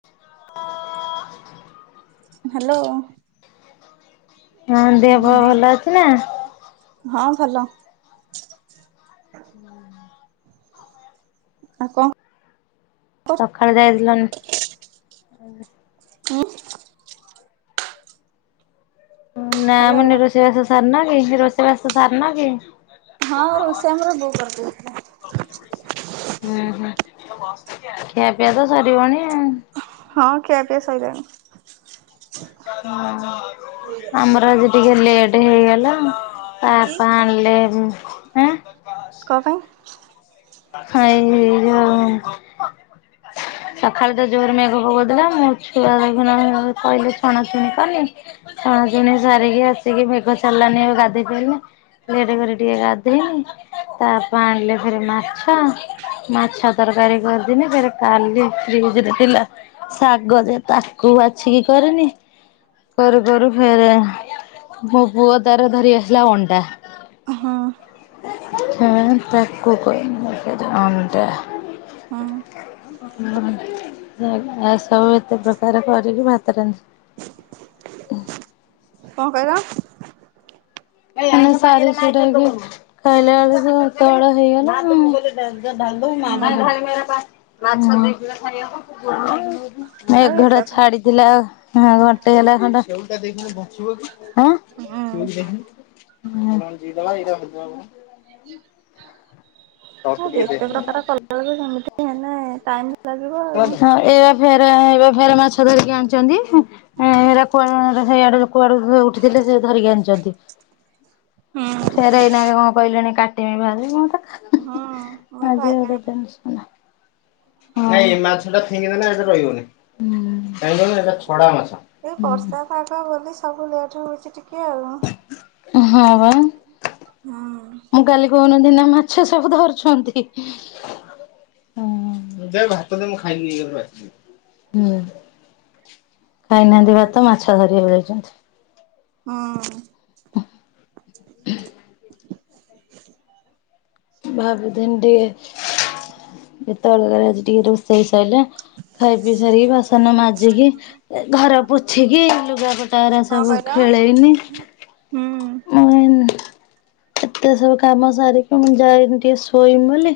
[unintelligible] Hello. ତମ ଦେହ ପା ଭଲ ଅଛି ନା ହଁ ଭଲ। ଆଉ କଣ ସଖାଳେ ଯାଇଥିଲନ [inaudible] ହୁଁ। ନା ହ୍ୟାଲୋ ମୁନି ରୋଷେଇ ବାସ ସାରନ କି ରୋଷେଇ ବାସ ସାରନ କି? ହଁ ରୋଷେଇ ଆମର ବୋଉ କରିଦେଇଥିଲା। ଉଁ ହୁଁ ଖିଆ ପିଆ ତ ସରିବଣି ଆଉ ହଁ ଖିଆପିଆ ସଇଲାଣି। ହୁଁ। [unintelligible] ଆମର ଆଜି ଟିକେ ଲେଟ୍ ହେଇଗଲା ତା କି ଆପା ଆଣିଲେ ଆଁ କ ପାଇଁ ଖାଇନି ଯୋଉ ସଖାଳେ ତ ଜୋରେ ମେଘ ପକଉଥିଲା ମୋ ଛୁଆ ଦେଖୁନ କହିଲେ ଛଣାଛୁଣି କଲି ଛଣାଛୁଣୀ ସାରିକି ଆସିକି ମେଘ ଛାଡ଼ିଲାନି ଆଉ ଗାଧେଇ ପାଇଲିନି ଲେଟ୍ କରି ଟିକେ ଗାଧେଇଲି ତା ଆପା ଆଣିଲେ ଫେର ମା ମାଛ ମାଛ ତରକାରୀ କରିଥିଲି ଫେର କାଲି ଫ୍ରିଜ ରେ ଥିଲା ଶାଗ ଯେ ତାକୁ ବାଛି କିି କରିନି। କରୁ କରୁ ଫେର ମୋ ପୁଅ ତାର ଧରି ଆସିଲା ଅଣ୍ଡା। ହଁ। ଫେରେ ତାକୁ କଲି ଅଣ୍ଡା। ହୁଁ ଆ ସବୁ ଏତେ ପ୍ରକାର କରିକି ଭାତ ରାନ୍ଧି କଣ କହିଲ? ସାରି ସୁରା କି ଖାଇଲା ବେଳକୁ ଏତେ ବେଳ ହେଇଗଲା ଆଉ। ଢାୁ ମା ମା ହୁଁ ଖ [unintelligible] ଆଉ ମେଘଟା ଏତେ ହୁଁ ଛାଡିଥିଲା ଘଣ୍ଟେହେଲା ଖଣ୍ଡ ଆ। ଆଉ ଯଦବା ଏଇଟ [unintelligible] [inaudible] ଏତେ ପ୍ରକାର କଲାବେଳକୁ ଯେମିତି ହେଲେ ଟାଇମ୍ ଲାଗିବ ଆଉ। ଏଇ ପା ଫେରେ ଏଇ ପା ଫେରେ ମାଛ ଧରିକି ଆଣିଛନ୍ତି ଏରା କୁଆଡେ ହେଆଡେ କୁଆଡୁ ଉଠିଥିଲେ ସେ ଧରିକି ଆଣିଛନ୍ତି। ହୁଁ ଫେରେ ଏଇନା କଣ କହିଲେଣି କାଟିମି ଭାଜେ ମତେ ହୁଁ ମୋ ଭାଇ କାହାର। [inaudible] ନାଇଁ ଏ ମାଛ ଟା ଫିଙ୍ଗିଦେଲେ ଏଟା ରହିବନି କାଇଁ କହିଲୁ ଏଟା ଛଡା ମାଛ। ଏଇ ବର୍ଷା ପାଗ ବୋଲି ସବୁ ଲେଟ୍ ହଉଛି ଟିକେ କେ ଆଉ ହଁ ବା ହୁଁ। କଣ ଦିନା ମାଛ ସବୁ ଧରୁଛନ୍ତି। ଦେ ଭାତ ଦେ ମୁଁ ଖାଇମି [unintelligible] ଖାଇନାହାନ୍ତି ଭାତ ମାଛ ଧରିବାକୁ ଯାଇଛନ୍ତି। ହଁ। [inaudible] ଭାବୁଥିଲିନ ଟିକେ ଏତବେଳଯାଏ ଟିକେ ରୋଷେଇ ସଇଲା। ଖାଇ ପି ସାରିକି ବାସନ ମାଜିକି ଘର ପୋଛିକି ଲୁଗାପଟାରା କଣ ସବୁ କହିଲ ଖେଳେଇନି। ହୁଁ। ମୁଇ ଏତେ ସବୁ କାମ ସାରିକି ମୁଁ ଯାଇକି ଟିକେ ସୋ ଇମି ବୋଲି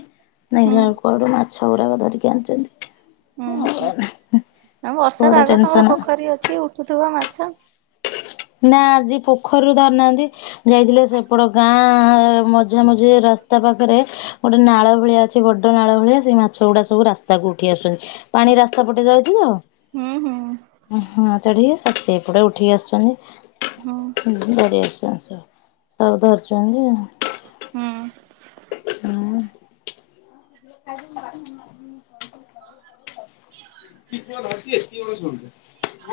ହୁଁ ଦେଖିଲା ବେଳକୁୁ ଇଆଡୁ ମାଛ ଗୁରାକ ଧରିକି ଆଣିଛନ୍ତି। ଉୁଁ ହୁଁ ଆ ବର୍ଷା ବଡ ପାଗ ତମର ଟେନସନ। ପୋଖରୀ ଅଛି ଉଠୁଥିବ ମାଛ? ନା ଆଜି ପୋଖରୀରୁ ଧରି ନାହାନ୍ତି ଯାଇଥିଲେ ସେପଟ ଗାଁ ହ [inaudible] ମଝିଆ ମଝି ରାସ୍ତା ପାଖରେ ଗୋଟେ ନାଳ ଭଳିଆ ଅଛି ବଡ ନାଳ ଭଳିଆ ସେଇ ମାଛ ଗୁଡା ସବୁ ରାସ୍ତା ସ୍ତାକୁ ଉଠି ଆସୁଚନ୍ତି। ପାଣି ରାସ୍ତା ପଟେ ଯାଉଛି ତ ହୁଁ ହୁଁ ହଁ ଚଢ଼ିଏ ସେପଟେ ଉଠିକି ଆସୁଛନ୍ତି। ହଁ। ବଢିଆସିଛନ୍ତି ସବୁ ଧରୁଛନ୍ତି ଆଉ। ହୁଁ ଆଉ [inaudible] କି କଆ ଧାଚ କି କ ଶୁଛ [inaudible] କିଏ [inaudible]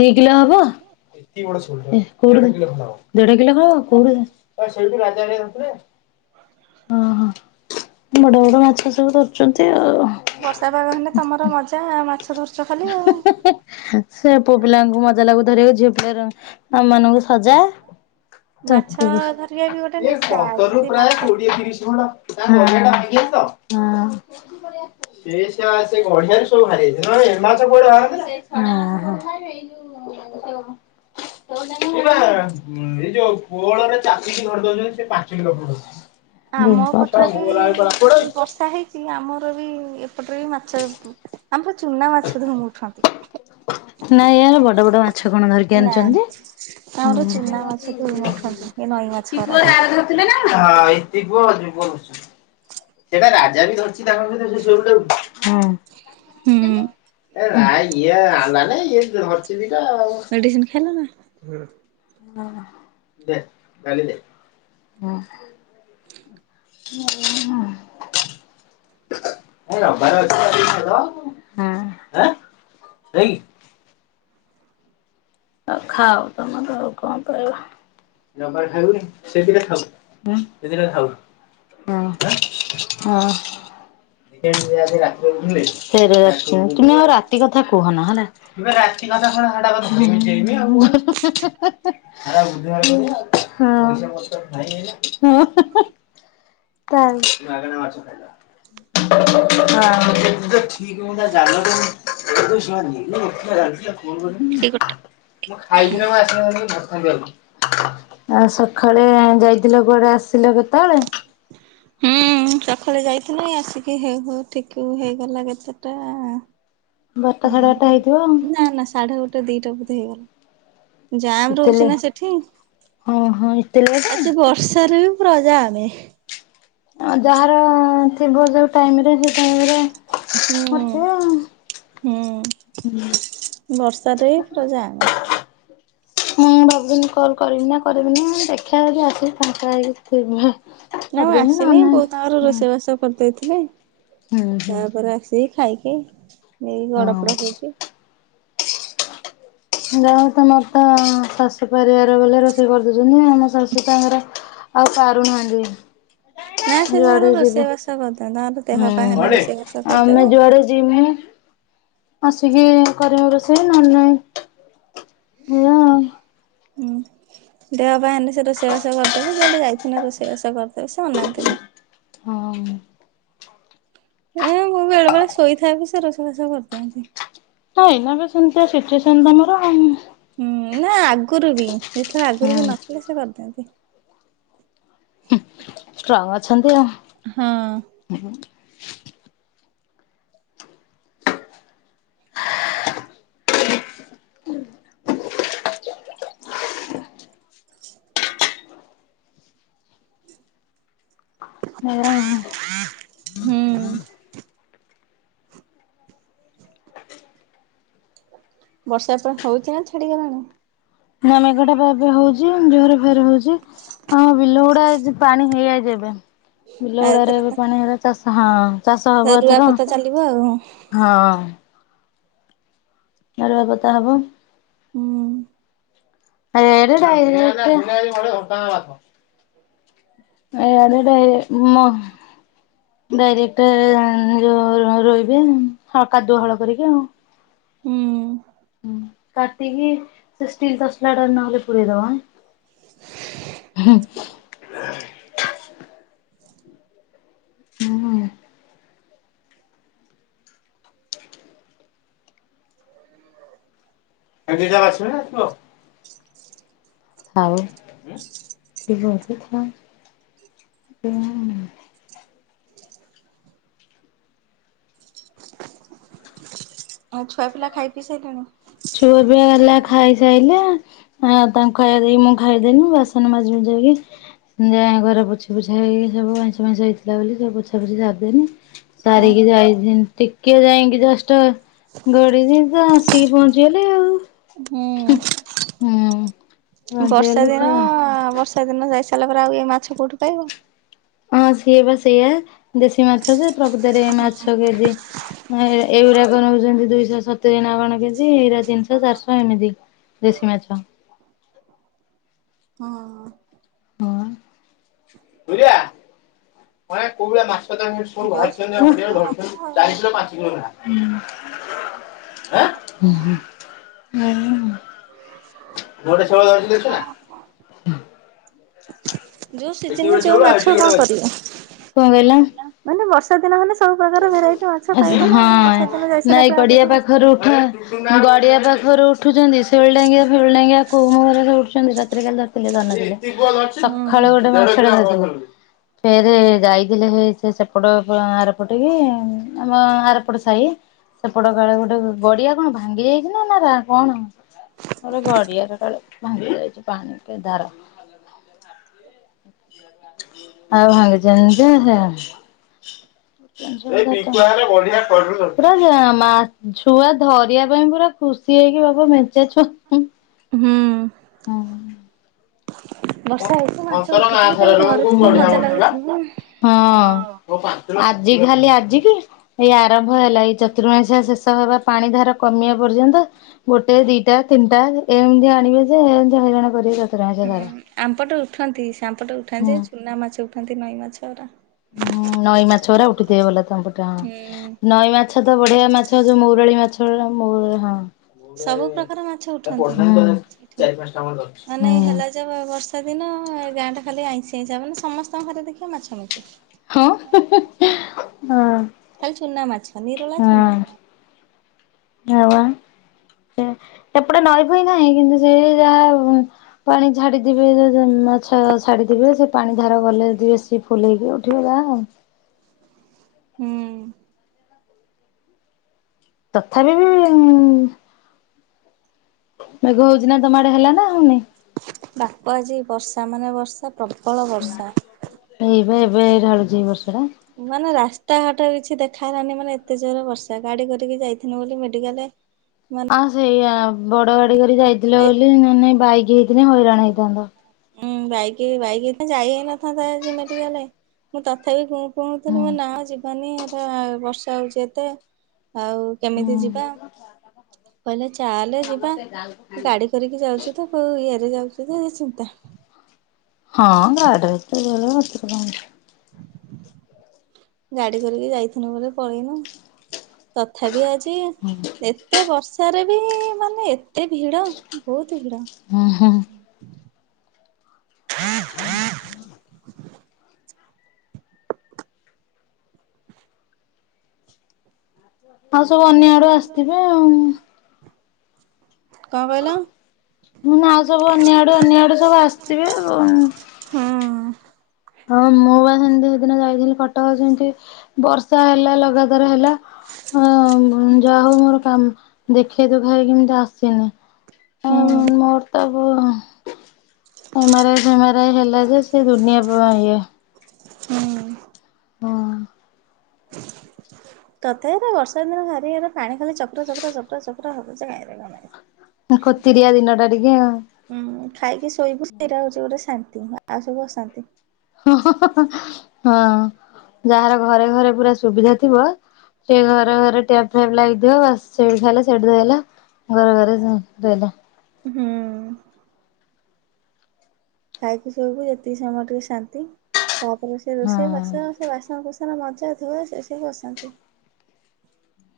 ଦି କିଲୋ ହବ ଏତିକି ବଡ଼ ସେଉଳ ଟା ପା। କଉଠୁ ଦେଢ କିଲୋ ହବ କଉଠି କଣ ସେଇଠି ରାଜା ଭାଇ ନଥିଲେ? ଓ ହୋ ବଡ ବଡ ମାଛ ସବୁ ଧରୁଛନ୍ତି ଆଉ। ବର୍ଷା ପାଗ ହେଲେ ତମର ମଜା ମାଛ ଧରୁଛ ଖାଲି ଆଉ। ସେ ପୁଅ ପିଲାଙ୍କୁ ମଜା ଲାଗୁ ଧରିଆକୁ ଝିଅ ପିଲାର ଆମ ମାନଙ୍କୁ ସଜା ମାଛ ଧରିବା ବି ଗୋଟେ ନିଶା ଯଦି ମାଛ [unintelligible] ହୁଁ [unintelligible] ହୁଁ ହୁଁ ଏଇବା ଏଇ ଯୋଉ କୋଅଳରେ ଚାଲିକି ଧରି ଦଉଛନ୍ତି ସେ ପାଞ୍ଚିକିଲ ଖଣ୍ତେ ଅଛି। ଆମ ପଟରେ ବି ବର୍ଷା ହେଇଛି ଆମର ବି ଏପଟରେ ବି ମାଛ ଆମର ଚୁନା ମାଛ ଧୁମ୍ ଉଠନ୍ତି ନାଇଁ ୟାର ବଡ ବଡ ମାଛ କଣ ଧରିକି ନା ଆଣିଛନ୍ତି, ଆମର ହୁଁ ଚୁନା ମାଛ ଧଉମ ଉଠନ୍ତି ଏ ନଈ ମାଛ ଗୁରା [unintelligible] [unintelligible] ହୁଁ ଏ ନାଇ ହୁଁ। ଇଏ ଆଣିଲାନାଇ ଇଏ ହରଚଣ୍ଡୀଟା ଆଉ ମେଡ଼ିସିନ୍ ଖାଇଲ ନା? ଦେ, ଡାଲି ଦେ, ହ। [unintelligible] କାଲି ରବିବାର ଅଛି କରିକି ଖାଇଦବା ଆଉ ନା? ହଁ ଆଉ ଖାଅ ତମର ଆଉ କଣ କରିବା। ରବିବାର ଖାଇବୁନି, ସେ ଦିଟା ଥାଉ ହୁଁ ସେ ଦିଟା ଥାଉ ହଁ ହଁ [unintelligible] ସେ ତୁମେ ଆଉ ରାତି କଥା କୁହନା ହେଲା [unintelligible] [unintelligible] [unintelligible] ମାଗଣା ମାଛ ଖାଇଦବା। [unintelligible] [unintelligible] ଏଇ ଗୋଟା ମୁଁ ଖାଇଥିଲେ ମୁଁ ଆସିନଥାନ୍ତି, ମୁଁ ଧରିଥାନ୍ତି ଆଉ। ସଖାଳେ ଯାଇଥିଲ କୁଆଡ଼େ ଆସିଲ କେତେବେଳେ? [inaudible] ହୁଁ ସକାଳ ଯାଇଥିଲି ଆସିକି ହେଉ ହେଉ ଟିକେ ହେଇଗଲା କେତଟା। ବାରଟା ସାଢେ ବାରଟା ହେଇଥିବ ଆଉ। ହୁଁ ନା ନା ସାଢେ ଗୋଟେ ଦିଟା ବୋଧେ ହେଇଗଲା। ଜାମ୍ ଏତେ ଲେ ରହୁଛି ନା ସେଠି ହଁ ହଁ ଏତେ ଲେଟ୍? ଆଜି ବର୍ଷାରେ ବି ପୁରା ଜାମେ। ଆ ଯାହାର ଥିବ ଯୋଉ ଟାଇମରେ ସେ ଟାଇମରେ ହୁଁ ହୁଁ ବର୍ଷାରେ ପୁରା ଯାମ। ମୁଁ ଭାବୁଥିଲି କଲ କରିବି ନା କରିବିନି ଦେଖିବା ଯଦି ଆସିକି ପାଙ୍କା ହେଇକି ନା ମୁଁ କରିଦେମି ନହେଲେ ଆସିନି ନାଇଁ ବୋଉ ତାଙ୍କର ହୁଁ ରୋଷେଇ ବାସ ସବୁ କରିଦେଇଥିଲେ ହୁଁ ହୁଁ। ତାପରେ ଆସିକି ଖାଇକି ଏଇ ଗଡ ହଁ ପଡ ହଉଛି। ଯାହଉ ତମରତ ଶାଶୁ ପରିବାର ବୋଲେ ରୋଷେଇ କରିଦେଉଛନ୍ତି ଆମ ଶାଶୁ ଆମର ଆଉ ପାରୁନାହାଁନ୍ତି। ନା ସେ ଯୁଆଡେ ତାଙ୍କର ଯିବୁ ରୋଷେଇବାସ କରିଦିଅନ୍ତି ତାଙ୍କର ଦେହ ପା ହେଲେ ହୁଁ ରୋଷେଇବାସ କରିଦେବେ ଆମେ ଯୁଆଡେ ଯିମୁ ଆସିକି କରିବୁ ରୋଷେଇ ନହେଲେ ନାଇଁ ଏଇଆ ଆଉ। ହୁଁ ଦେହ ପା ହେନେ ସେ ରୋଷେଇ ବାସ କ ରି ଦେବେ। କୁଆଡେ ଯାଇଥିନେ ରୋଷେଇବାଷ କରିଦେବେ ସେ ଅନାନ୍ତିନି। ହଁ। ଏଁ ମୁଁ ବେଳେ ବେଳେ ଶୋଇଥାଏ ବି ସେ ରୋଷେଇବାସ କରିଦିଅନ୍ତି। [unintelligible] ସିଚୁଏସନ ତମର। ହୁଁ ନା ଆଗରୁ ବି ଯେତେଳେ ଆଗରୁ ହୁଁ ବି ନଥିଲେ ସେ କରିଦିଅନ୍ତି। ଷ୍ଟ୍ରଙ୍ଗ ଅଛନ୍ତି ଆଉ। ହୁଁ। ହୁଁ। [inaudible] ଏୟା ଉ। ହୁଁ। ବର୍ଷା ତ ହଉଚି ନା ଛାଡ଼ିଗଲାଣି? ନା ମେଘଟା ଏବେ ହଉଚି ଜୋର୍ ଫେରେ ହଉଚି। ହଁ ବିଲଗୁଡା ପାଣି ହେଇଯାଇଚି ଏବେ ଆଉ ବିଲଗୁଡାରେ ଏବେ ପାଣି ହେଇଗ ଚାଷ ହଁ। ଚାଷ ହବ ଏଥର। ରୁଆପତା ଚାଲିବ ଆଉ। ହଁ। ଡାଳୁଆ ପୋତା ହବ। ହୁଁ। [inaudible] [unintelligible] ଡାଇରେକ୍ଟ ଏ ଯୋଉ ରୋଇବେ ହ କାଦୁଅ ହଳ କରିବେ ଆଉ। ହୁଁ। ହୁଁ କାଟିକି ସେ ଷ୍ଟିଲ ତସଲାଟା ନହେଲେ ପୁରେଇଦବାଁ। ହୁଁ। ହୁଁ। ଏ ଦୁଇ ଯାର [unintelligible] [inaudible] ଆଉ ଛୁଆ ପିଲା ଖାଇ ପିଇ ସାରିଲେଣି? ଛୁଆ ପିଆ ହେଲା ଖାଇସାଇଲା। ହଁ ତାଙ୍କୁ ଖାଇବା ଦେଇ ମୁଁ ଖାଇଦେନି ବାସନ ମାଜି ମୁଯାଇକି ଯାଏ ଘର ପୋଛ ପୋଛା ହେଇ ସବୁ ଆଇଁଷ ଫାଇଁସ ହେଇଥିଲା ବୋଲି ସବ ପୋଛା ଫୋଛି ସାରିଦେନି। ସାରିକି ଯାଇଥିନି ଟିକେ ଯାଇକି ଜଷ୍ଟ ଗଡିଛି ତ ଆସିକି ପହଞ୍ଚ ଗଲେ ଆଉ। ହୁଁ। ହୁଁ। ବର୍ଷା ପହଞ୍ଚିଗଲେ ଦିନ ତ ବର୍ଷା ଦିନ ଯାଇସାରିଲା ପରେ ଆଉ ଏ ମାଛ କୋଉଠି ପାଇବ? ହଁ ସିଏ ବା ସେଇଆ ଦେଶୀ ମାଛ ସେ ପ୍ରକୃତରେ ମାଛ କେଜି ଏଇଗୁଡାକଣ ନଉଛନ୍ତି ଦୁଇଶହ ସତୁରି ନା କଣ କେଜି ଏଇରା ତିନିଶହ ଚାରିଶହ ଏମିତି ଦେଶୀ ମାଛ। ହଁ। ହଁ। ଯୋଉ ସିଜିନରେ ଯୋଉ ମାଛ ଆଉ। [inaudible] [inaudible] ଯଉ ସିଜିନ୍ ରେ ଯଉ ମାଛ କଣ କରିବା। କଣ କହିଲ? ଲାହିଲ ମାନେ ବର୍ଷା ଦିନ ହେଲେ ସବୁ ପ୍ରକାର ଭେରାଇଟି ମାଛ ପାଇବ‌ ନା‌ ଆଉ ହଁ ବର୍ଷା ଦିନ ଯାଇ ସାରିଲା ଆଉ କଉଠେ ମାଛ ହଁ ଗଡିଆ ପାଖରୁ ଉଠୁଚନ୍ତି ଶେଉଳଡାଙ୍ଗିଆ ଫେଉଳଡାଙ୍ଗିଆ କୋଉ ମୁଁହଁରେ ସବୁ ଉଠୁଚନ୍ତି ରାତିରେ କାଲି ରା [inaudible] ସଖାଳୁ ହୁଁ। ଗୋଟେ ମାଛଟେ ଭାଯିଥିଲି ଫେରେ ଯାଇଥିଲେ ହେଇ ସେପଟ ଏପଟ ଗାଁରେ ଏପଟିକି ଆମ ଆରପଟେ ସାହି ସେପଟ କାଳେ ଗୋଟେ ଗଡିଆ କଣ ଭାଙ୍ଗି ଯାଇଚି ନା- ନା କଣ? ଗୋଟେ ଗଡିଆରେ କାଳେ ଭାଙ୍ଗି ଯାଇଚି ପାଣି କେ ଧାର। ଆଉ ଭାଙ୍ଗିଚନ୍ତି ଯେ ସେୟା ପୁରା ମାଛୁଆ ଧରିବା ପାଇଁ ପୁରା ଖୁସି ହେଇକି ବାବା ମେଞ୍ଚେ ଛୁଆ ହୁଁ। ହୁଁ। ହଁ। ବର୍ଷା ହେଇଛି ମାଛ ଆଜି ଉଠୁଥିଲେ ତାକୁ ଧରୁଥିଲୁ ମଜା ଲାଗୁଥିବ। ଖାଲି ଆଜିି କି? ହେଇ ଆରମ୍ଭ ହେଲା ଏଇ ଚତୁର୍ମାସିିଆ ଶେଷ ହେବା ପାଣି ଧାର କମିବା ପର୍ଯ୍ୟନ୍ତ। ଗୋଟେ ଦିଟା ତିନିଟା ଏମିତି ଆଣିବେ ଯେ ଏମିତି ହଇରାଣ କରିବେ ଚତୁର୍ମାସିଆ ସାରା। ଆମ୍ ପଟେ ଉଠନ୍ତି ଆମ ପଟେ ଉଠନ୍ତି ଯେ ହୁଁ। ଚୁନା ମାଛ ଉଠନ୍ତି ନଈ ମାଛ ଗୁରା। ହୁଁ ନଈ ମାଛ ଗୁରା ଉଠୁଥିବେ ଭଲ ତମ ପଟେ ହୁଁ ହଁ ନଈ ମା ମାଛ ତ ବଢିଆ ମାଛ ଯଉ ମହୁରାଳି ମାଛ ସବୁ ମହୁରାଳି ପ୍ରକାର ମାଛ ହଁ। ଉଠନ୍ତି ହୁଁ ହୁଁ ଯୋବା ବର୍ଷା ଦିନ ଗାଁ ଟା ଖାଲି ଆଇଁଷିଆ ଆଇଁଷିଆ ମାନେ ସମସ୍ତଙ୍କ ଘରେ ଦେଖିବ ମାଛମଛି। ହଁ -ହିଁ- ହିଁ -ହଁ। ଖାଲି ଚୁନା ମାଛ ନିରୁଳା ଚୁନା। ଆଉ ସେ ସେପଟେ ନଈଫଇ ନାହିଁ କିନ୍ତୁ ସେ ଯାହା ପାଣି ଛାଡିଦିବେ ସେ ଯୋ ମାଛ ଛାଡିଥିବେ ସେ ପାଣି ଧାର ଗଲେ ଯିବେ ସିଏ ଫୁଲେଇକି ଉଠିବ ଯା ହୁଁ। ତଥାପି ବି ମେଘ ହଉଚି ନା ତମ ଆଡେ ହେଲା ନା ହଉନି? ବାପ ଆଜି ବର୍ଷା ମାନେ ବର୍ଷା ପ୍ରବଳ ବର୍ଷା ଏଇବା ଏବେ ଢାଳୁଛି ଏଇ ବର୍ଷା ଟା। ମାନେ ରାସ୍ତାଘାଟ କିଛି ଦେଖାଗଲାନି ମାନେ ଏତେ ଜୋରେ ବର୍ଷା ଗାଡି କରିକି ଯାଇଥିଲୁ ବୋଲି ମେଡିକାଲରେ ଆଉ ସେଇଆ ବଡ ଗାଡି କରି ଯାଇଥିଲ ବୋଲି ନହେଲେ ନାହିଁ ବାଇକି ହେଇଥିଲେ ହଇରାଣ ହେଇଥାନ୍ତ। ଉୁଁ ବାଇକରେ -ବାଇକରେ ଯାଇ ହେଇନଥାନ୍ତା ଆଜି ମେଡିକାଲେ। ମୁଁ ତଥାପି ଗୁଁ ପୁଁ ହଉ ହୁଁ ଥିଲି ମୁଁ ନାଁ ଯିବାନି ଏରା ବର୍ଷା ହଉଚି ଏତେ ଆଉ କେମିତି ହୁଁ ଯିବା- କହିଲେ ଚାଲେ ଯିବା। ଗାଡି କରିକି ଯାଉଚୁ ତ କଉ ଇଏରେ ଯାଉଚୁ ତ ଏତେ ଚିନ୍ତା। ହଁ ଗାଢିରେ ତ ଗଲେ ହେତେରେ କଣ ଅଛି। ଗାଡି କରିକି ଯାଇଥିଲୁ ବୋଲି ପଳେଇଲୁ ତଥାପି ଆ ଜି ଏତେ ବର୍ଷାରେ ବି ମାନେ ଏତେ ଭିଡ ବହୁତୁ ଭିଡ। ହାଁ ହାଁ। ଆଉ ସବୁ ଅନ୍ୟ ଆଡୁ ଆସିଥିବେ ଆଉ। କଣ କହିଲ? ମୁଁ ନା ସବୁ ଅନ୍ୟ ଆଡୁ ଅନ୍ୟ ଆଡୁ ସବୁ ଆସିଥିବେ ଆଉଁ। ହୁଁ ହଁ, ମୁଁ ବା ସେଇଦିନ ସେମତି ଯାଇଥିଲି କଟକ ସେମିତି ବର୍ଷା ହେଲା ଲଗାତାର ହେଲା। ହଁ ଯାହା ହଉ ମୋର କାମ ଦେଖେଇ ଦୁଖାକି କେମିତି ଆସିନି। ଆଉ ହୁଁ। ମୋର ତ ବହୁ ଏମେରାଇ ଫେମାରଇ ହେଲା ଯେ ସେ ଦୁନିଆ ଗୁଆ ଘିଅ। ହୁଁ। ହଁ। ତଥାପି ତ ବର୍ଷା ଦିନ ବାରି ଘର ପାଣିଖାଲି ଚପର, ଚପର ହବ ଯେ କାଇଁ ରେକଣ? ଆଉ କତିରିଆ ଦିନଟା ଟିକେ। ହୁଁ ଖାଇକି ଶୋଇବୁ ସେଇଟା ହଉଛି ଗୋଟେ ଶାନ୍ତି ଆଉ ସବୁ ଅଶାନ୍ତି। ହଁ ଯାହାର ଘରେ ଘରେ ପୁରା ସୁବିଧା ଥିବ ସେ ଘରେ ଘରେ ଟ୍ୟାପ୍ ଫ୍ୟାପ୍ ଲାଗିଥିବ, ବାସ୍ ସେଇଠି ଖାଇଲା ସେଇଠି ଧୋଇହେଲା। ଘର ଘରେ ସେ ରହିଲା। ହୁଁ। ଖାଇକି ଶୋଇବୁ ଯେତିକି ସମୟ ଟିକେ ଶାନ୍ତି। ତାପରେ ସେ ରୋଷେଇ ବାସ ସେ ବାସନ କୁସନ ବାସନ ମଜା ଧୁଆ ସେ ସବୁ ଅସାନ୍ତି।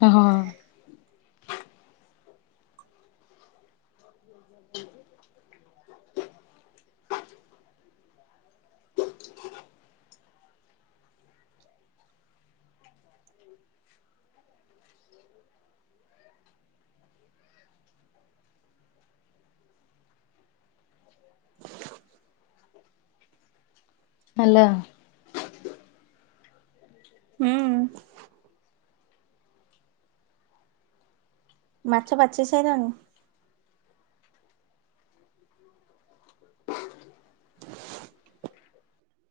ଏ ହଁ। ହ୍ୟାଲୋ। ହୁଁ। ମାଛ ବାଛି ସାଇଲଣି?